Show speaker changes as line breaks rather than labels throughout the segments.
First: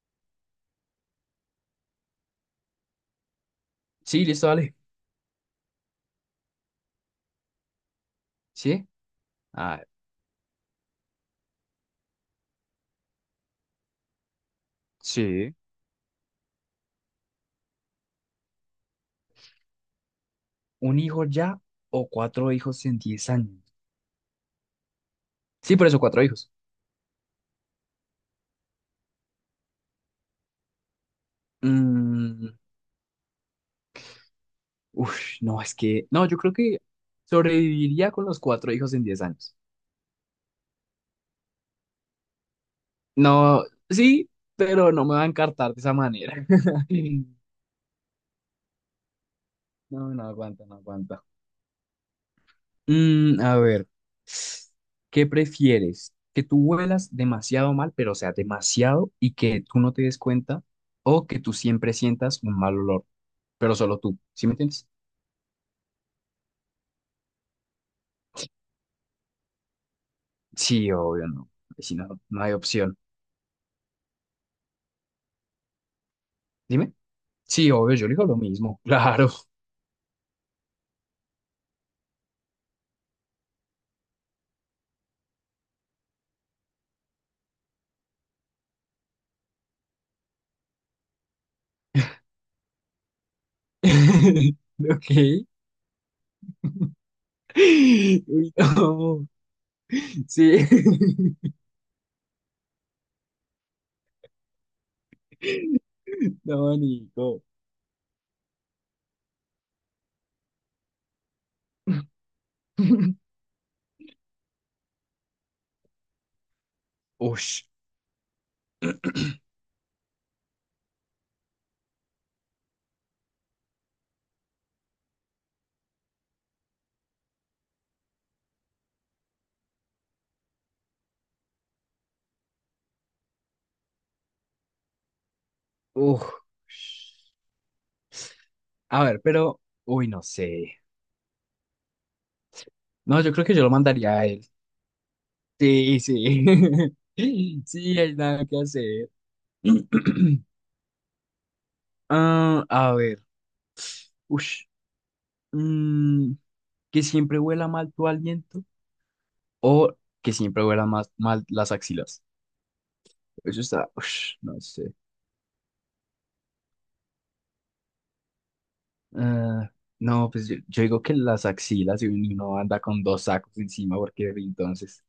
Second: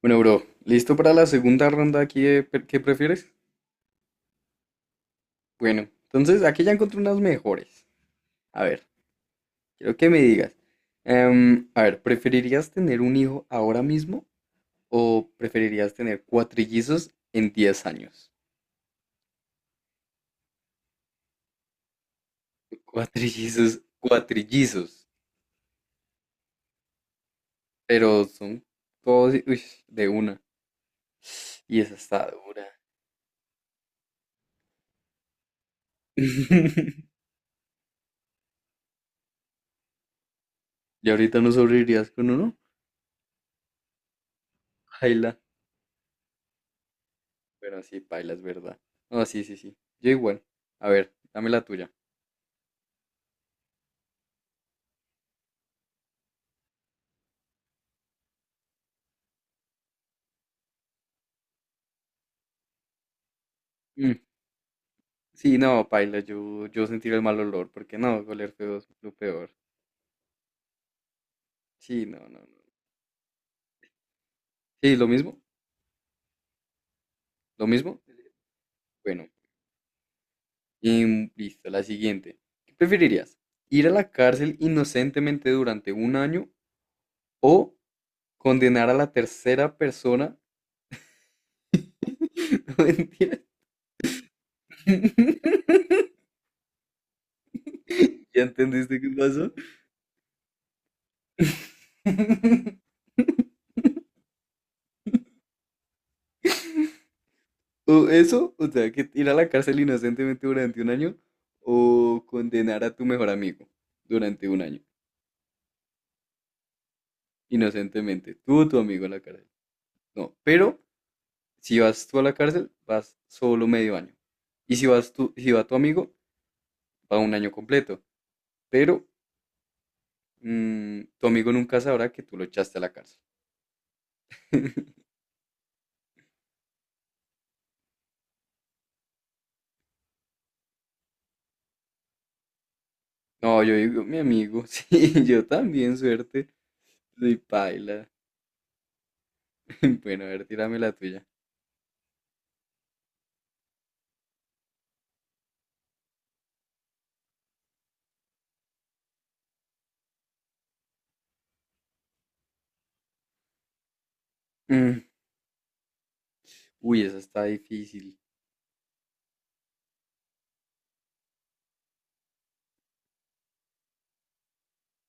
Bueno, bro, ¿listo para la segunda ronda aquí qué prefieres?
Sí, listo, dale.
Bueno, entonces aquí ya encontré unas mejores. A
¿Sí?
ver,
Ah,
quiero que me digas. A ver, ¿preferirías tener un hijo ahora mismo o
sí.
preferirías tener cuatrillizos en 10 años?
¿Un hijo ya o cuatro hijos en 10 años?
Cuatrillizos, cuatrillizos,
Sí, por eso, cuatro hijos.
pero son todos uy, de una. Y esa está
Mm,
dura.
uf, no, es que, no, yo creo que sobreviviría con los cuatro hijos en 10 años.
¿Y ahorita no sobrevivirías con
No, sí, pero no me va a
uno?
encartar de esa manera.
Pero sí, paila, es verdad. No, sí, sí, sí.
No,
Yo
no
igual.
aguanta, no
A ver,
aguanta.
dame la tuya.
Mm, a ver, ¿qué prefieres? ¿Que tú huelas demasiado mal, pero o sea, demasiado y que tú no te des cuenta? ¿O que tú siempre sientas un mal olor? Pero solo
Mm.
tú. ¿Sí me entiendes?
Sí, no, paila, yo sentir el mal olor, porque no, oler feo es lo peor.
Sí, obvio, no. Ahí sí
Sí,
no,
no, no,
no hay
no.
opción.
Sí, lo mismo,
Dime.
lo
Sí, obvio,
mismo.
yo le digo lo mismo.
Bueno,
Claro.
y listo, la siguiente. ¿Qué preferirías? ¿Ir a la cárcel inocentemente durante un año o condenar a la tercera persona? No, mentira.
Ok.
¿Ya
Uy,
entendiste qué
no.
pasó?
Sí. No, Nico.
O eso, o sea, que ir a la cárcel inocentemente durante un año o condenar a tu mejor amigo durante un año,
Ush.
inocentemente, tú o tu amigo a la cárcel. No, pero si vas tú a la cárcel, vas solo medio año. Y si vas tú, si va tu amigo, va un año completo. Pero tu amigo nunca sabrá que tú lo echaste a la cárcel.
Uf. A ver, pero. Uy, no sé. No, yo creo que
No,
yo lo
yo digo,
mandaría
mi
a él.
amigo, sí, yo también,
Sí, sí.
suerte. Soy
Sí,
paila.
hay nada que hacer.
Bueno, a ver, tírame la tuya.
Ah, a ver. Ush. mm, que siempre huela mal tu aliento o que siempre huela más mal las axilas. Eso está, ush, no sé.
Mm. Uy, esa está difícil.
Ah, no, pues yo, digo que las axilas y uno anda con dos sacos encima porque entonces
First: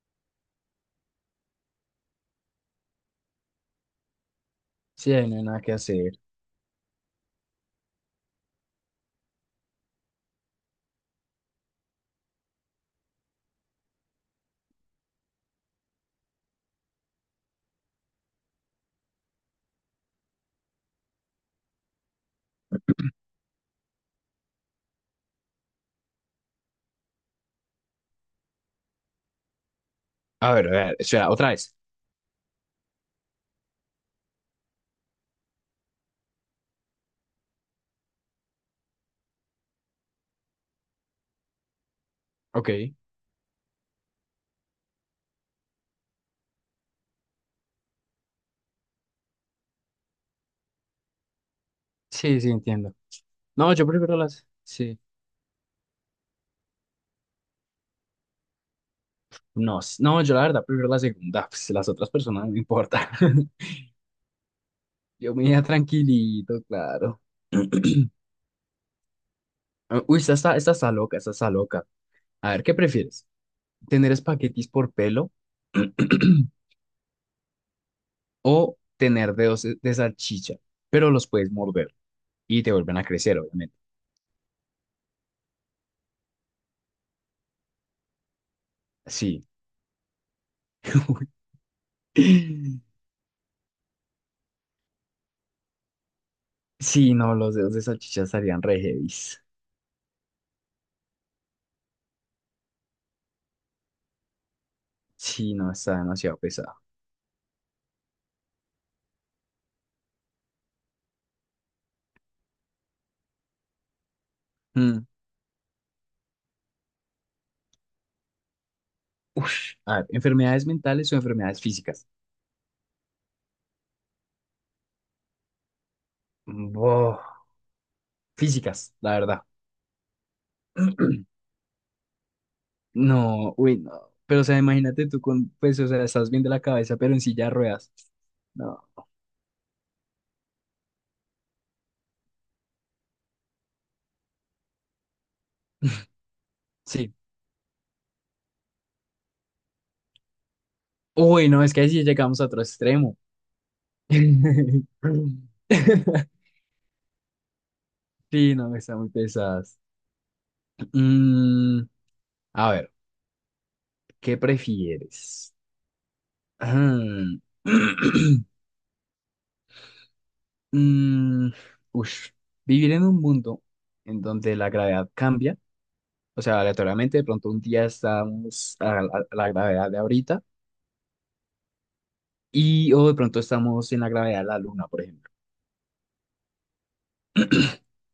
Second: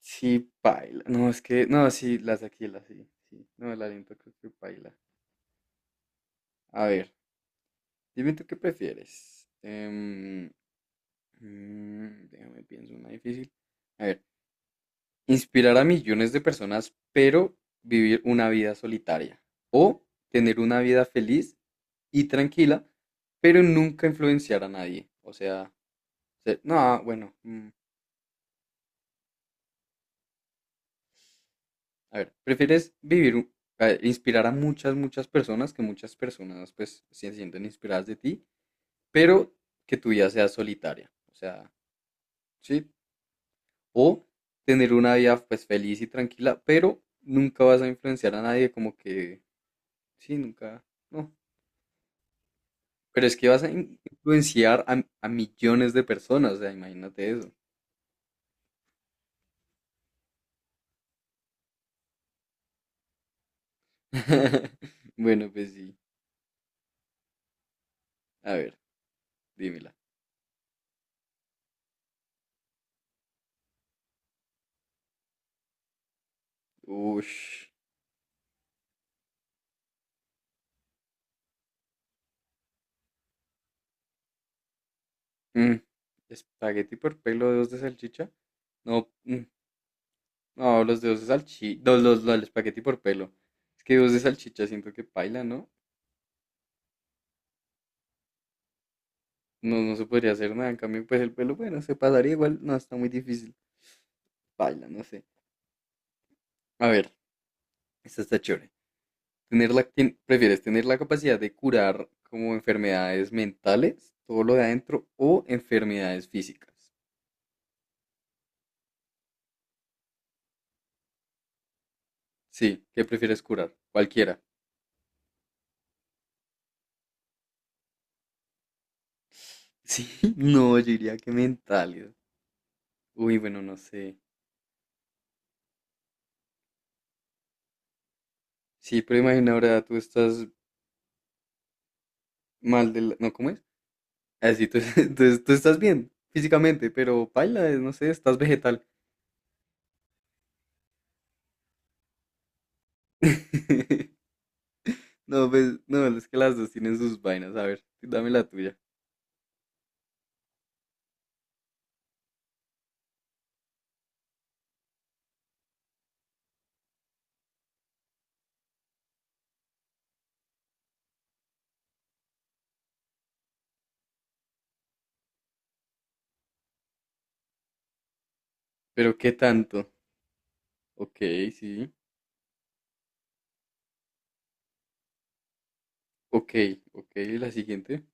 Sí, paila. No, es que, no, sí, las de Aquila, sí, sí. No, el aliento creo que paila.
sí, ahí no hay nada que hacer.
A ver, dime tú qué prefieres. Déjame pienso una difícil. A ver, inspirar a millones de personas, pero vivir una vida solitaria. O tener una vida feliz y tranquila, pero nunca influenciar a nadie. O sea, no, ah, bueno.
A ver, espera, otra vez.
A ver, ¿prefieres inspirar a muchas, muchas personas, que muchas personas pues se sienten inspiradas de ti, pero que tu vida sea solitaria? O sea, ¿sí?
Ok.
O tener una vida pues feliz y tranquila, pero nunca vas a influenciar a nadie, como que, sí, nunca, no.
Sí, sí, entiendo.
Pero es que vas a
No, yo prefiero las,
influenciar
sí.
a millones de personas, o sea, imagínate eso.
No, no, yo la verdad prefiero la segunda, pues las otras personas no me importa. Yo me
Bueno,
iba
pues sí.
tranquilito, claro.
A ver, dímela.
Uy, esta está loca, esta está loca. A ver, ¿qué prefieres? Tener espaguetis por pelo
Ush.
o tener dedos de salchicha, pero los puedes morder y te vuelven a crecer, obviamente.
Mm. ¿Espagueti por pelo, dedos de salchicha? No, mm,
Sí.
no, los dedos de salchicha, el espagueti por pelo. Es que dedos de salchicha siento que paila, ¿no?
Sí, no, los dedos de salchicha estarían re heavies.
No, no se podría hacer nada. En cambio, pues el pelo, bueno, se pasaría igual. No, está muy difícil. Paila, no sé.
Sí, no, está demasiado pesado.
A ver, esta está chévere. ¿Prefieres tener la capacidad de curar como enfermedades mentales, todo lo de adentro,
Mm.
o enfermedades físicas?
Ush. A ver, enfermedades mentales o enfermedades físicas.
Sí, ¿qué prefieres curar? Cualquiera.
Boh, físicas, la verdad.
Sí, no, yo diría que mentales. Uy,
No,
bueno, no
uy, no.
sé.
Pero, o sea, imagínate tú con, pues, o sea, estás bien de la cabeza, pero en silla de ruedas. No,
Sí, pero imagina ahora tú estás mal del... ¿No, cómo es? Así, tú, entonces tú estás bien físicamente,
sí.
pero paila, no sé, estás vegetal.
Uy, no, es que ahí sí llegamos a otro extremo.
No, pues, no, es que las dos tienen sus vainas. A ver, dame la
Sí, no,
tuya.
están muy pesadas. Mm, a ver, ¿qué prefieres? Ah, mm, ush, vivir en un mundo en donde la gravedad cambia, o sea, aleatoriamente, de pronto un día estamos a la,
Pero ¿qué
a la
tanto?
gravedad de ahorita
Ok, sí.
y o de pronto estamos en la gravedad de la luna, por ejemplo.
Ok, ok, la siguiente.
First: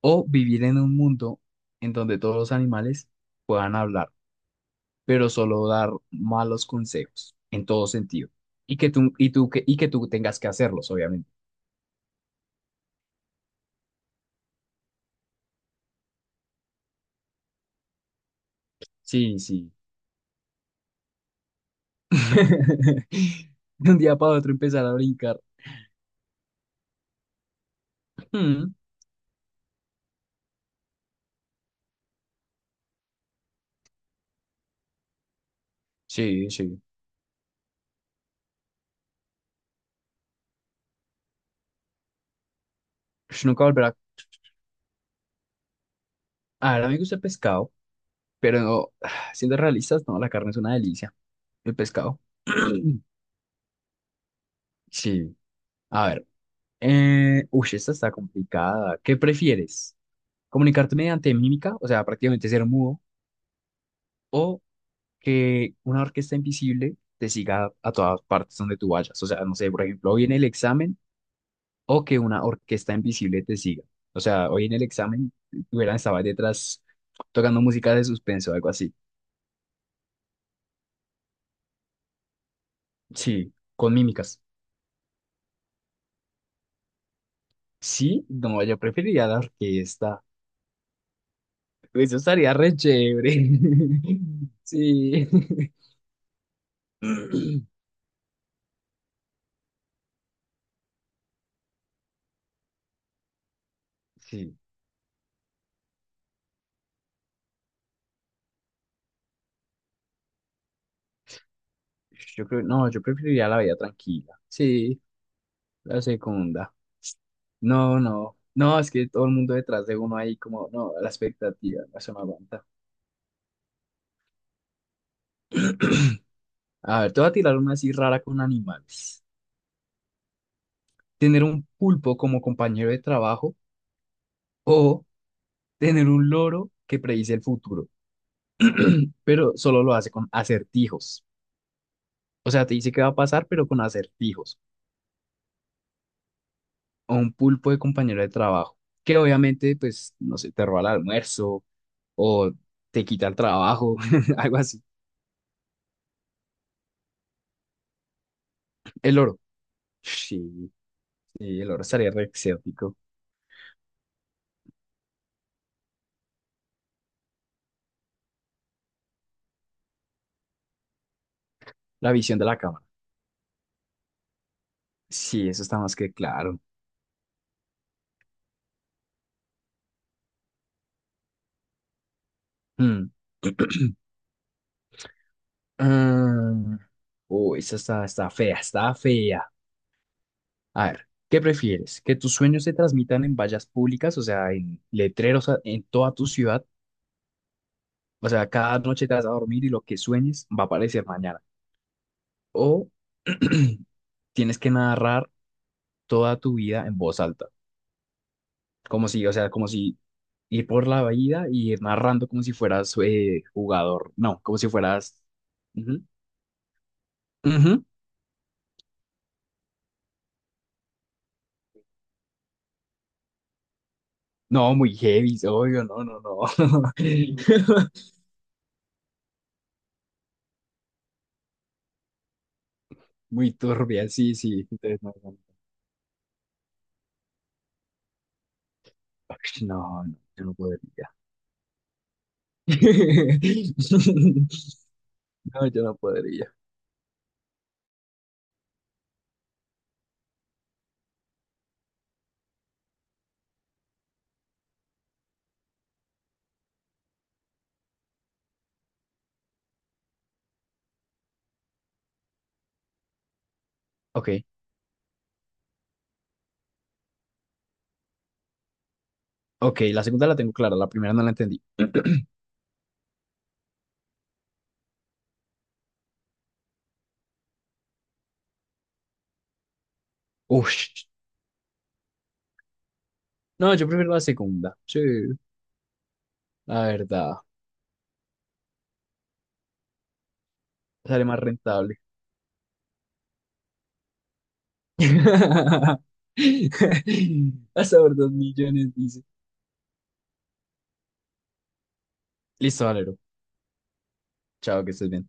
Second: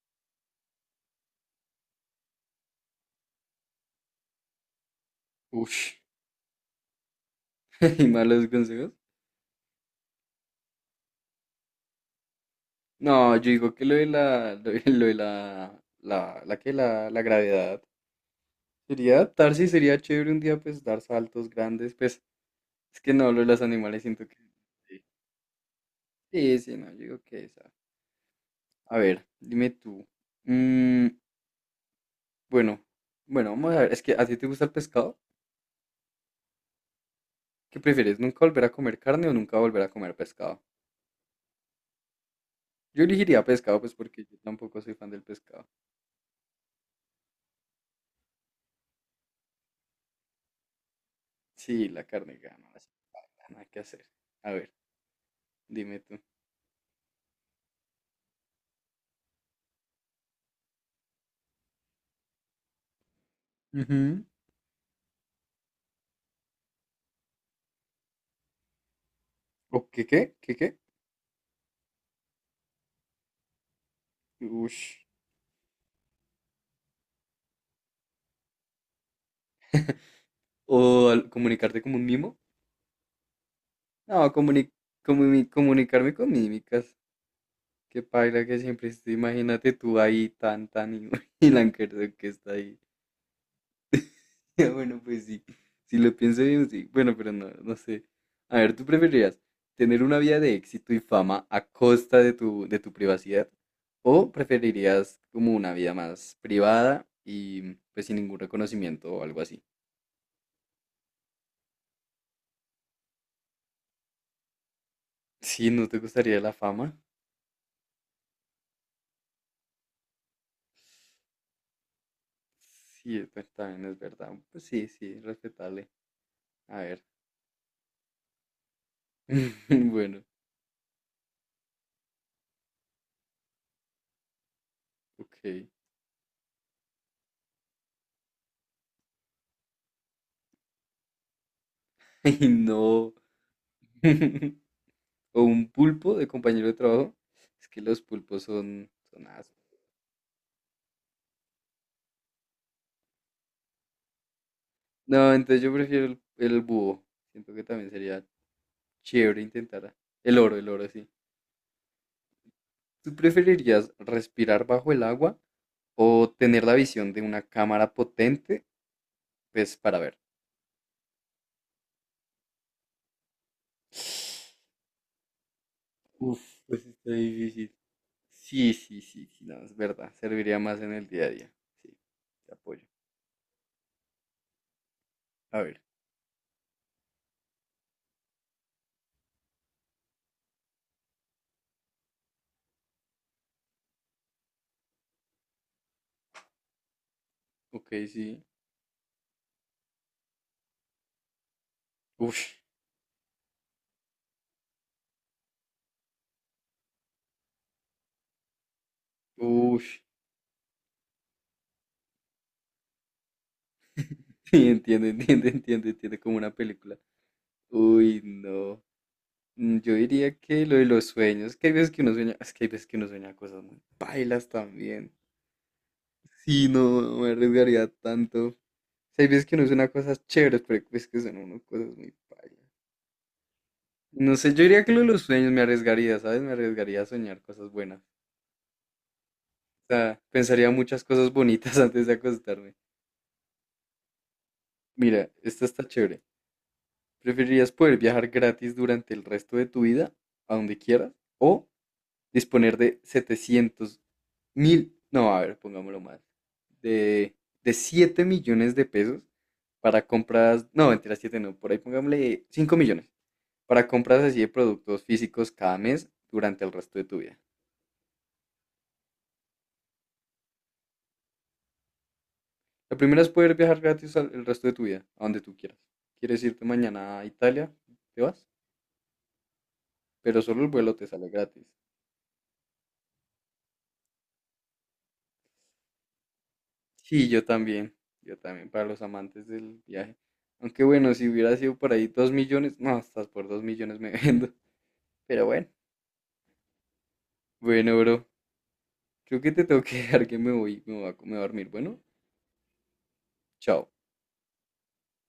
O vivir en un mundo en donde todos los animales puedan hablar, pero solo dar
Ush.
malos consejos en todo
¿Y
sentido.
malos
Y que
consejos?
tú, y tú, que, y que tú tengas que hacerlos, obviamente.
No, yo digo que lo de la, la, la que la gravedad. Sería
Sí,
adaptarse y
sí.
sería chévere un día, pues, dar saltos grandes. Pues, es que no, lo de los
De un
animales
día
siento
para
que...
otro empezar a
Sí,
brincar.
sí, sí, no, yo digo que esa.
Mm,
A ver, dime tú. Mm, bueno, bueno, vamos a ver. Es que a ti te gusta el pescado.
sí, sí.
¿Qué prefieres? ¿Nunca volver a comer carne o nunca volver a comer pescado? Yo elegiría
Ush, nunca
pescado, pues
volverá.
porque yo tampoco soy fan del pescado.
A ver, a mí me gusta el pescado, pero no, siendo realistas, no, la carne es una delicia. El
Sí, la
pescado.
carne gana, así que nada que hacer. A ver,
Sí.
dime
A
tú.
ver. Uy, esta está complicada. ¿Qué prefieres? ¿Comunicarte mediante mímica, o sea, prácticamente ser mudo,
Ujú.
o que una orquesta invisible te siga a todas partes donde tú vayas? O sea, no sé, por
¿O qué
ejemplo, hoy en
qué?
el
¿Qué qué?
examen o que una orquesta invisible te siga. O sea, hoy en el
Ush.
examen hubieran estado detrás tocando música de suspenso, algo así.
Comunicarte como un mimo?
Sí, con
No,
mímicas.
comunicarme con mímicas. Qué
Sí,
paila que
no, yo
siempre estoy.
preferiría la
Imagínate tú
orquesta.
ahí tan tan y, y la Ankerson
Eso
que está
estaría re
ahí.
chévere.
Bueno, pues
Sí.
sí, si lo pienso bien, sí. Bueno, pero no, no sé. A ver, ¿tú preferirías tener una vida de éxito y fama a costa de tu privacidad? ¿O
Sí,
preferirías como una vida más privada y pues sin ningún reconocimiento o algo así?
yo creo, no, yo preferiría la vida tranquila. Sí.
Sí, ¿no te
La
gustaría la
segunda.
fama?
No, no. No, es que todo el mundo detrás de uno ahí como, no, la expectativa, eso no me aguanta.
Sí, es también es verdad. Pues sí, sí, respetable. A
A
ver.
ver, te voy a tirar una así rara con animales.
Bueno,
Tener un pulpo como compañero de trabajo o
ok.
tener un loro que predice el futuro, pero solo lo hace con acertijos.
Ay,
O sea, te dice qué va
no.
a pasar, pero con acertijos.
O un pulpo de compañero de trabajo.
O un
Es
pulpo de
que los
compañero de
pulpos
trabajo, que
son asco.
obviamente, pues, no sé, te roba el almuerzo o te quita el trabajo, algo así.
No, entonces yo prefiero el búho. Siento que también sería
El loro.
chévere intentar. El
Sí.
oro, sí.
Sí, el oro estaría re exótico.
¿Tú preferirías respirar bajo el agua o tener la visión de una cámara potente, pues para ver?
La visión de la cámara. Sí, eso está más que
Uf,
claro.
pues está difícil. Sí, sí, sí, sí, no, es verdad. Serviría más en el día a día. Sí, te apoyo.
Mm.
A ver,
Mm. Uy, está fea, está fea. A ver, ¿qué prefieres? ¿Que tus sueños se transmitan en vallas públicas, o sea, en letreros en toda tu ciudad?
ok,
O
sí.
sea, cada noche te vas a dormir y lo que sueñes va a aparecer mañana.
Uf,
O tienes que narrar toda tu vida en voz alta, como si, o sea, como
uf.
si ir por la vida y ir narrando como si fueras jugador, no, como
Sí,
si
entiende,
fueras...
entiende, entiende,
Ujú,
entiende como una película.
ujú.
Uy, no. Mm. Yo diría que lo de los sueños, que hay veces que uno sueña, es que hay veces que uno sueña cosas muy pailas
No, muy
también.
heavy, obvio, no, no, no.
Sí, no, no me arriesgaría tanto. O sea, hay veces que uno sueña cosas chéveres, pero es que son uno cosas muy pailas.
Muy turbia, sí,
No sé,
sí.
yo diría que lo
Entonces,
de
no,
los
no,
sueños me arriesgaría, ¿sabes? Me arriesgaría a soñar cosas buenas. O
no, no,
sea,
yo no
pensaría muchas
podría.
cosas bonitas antes de acostarme. Mira, esta
No, yo
está
no
chévere.
podría.
¿Preferirías poder viajar gratis durante el resto de tu vida, a donde quieras, o disponer de 700.000, no, a ver, pongámoslo más, de, de 7 millones de pesos para compras, no, mentira, 7 no, por ahí pongámosle 5 millones para compras
Ok,
así de productos físicos cada mes durante el resto de tu vida.
ok, la segunda la tengo clara, la primera no la entendí.
La primera es poder viajar gratis el resto de tu vida, a donde tú quieras. ¿Quieres irte mañana a Italia? Te vas, pero solo el vuelo te
Ush.
sale gratis.
No, yo prefiero la segunda, sí, la
Sí,
verdad,
yo también, para los amantes del viaje. Aunque bueno,
sale
si
más
hubiera sido por
rentable.
ahí 2 millones, no, hasta por 2 millones me vendo. Pero bueno,
Vas a
bueno,
saber,
bro,
2 millones, dice.
creo que te tengo que dejar que me voy, me voy a dormir. Bueno,
Listo, Valero.
chao.
Chao, que estés bien.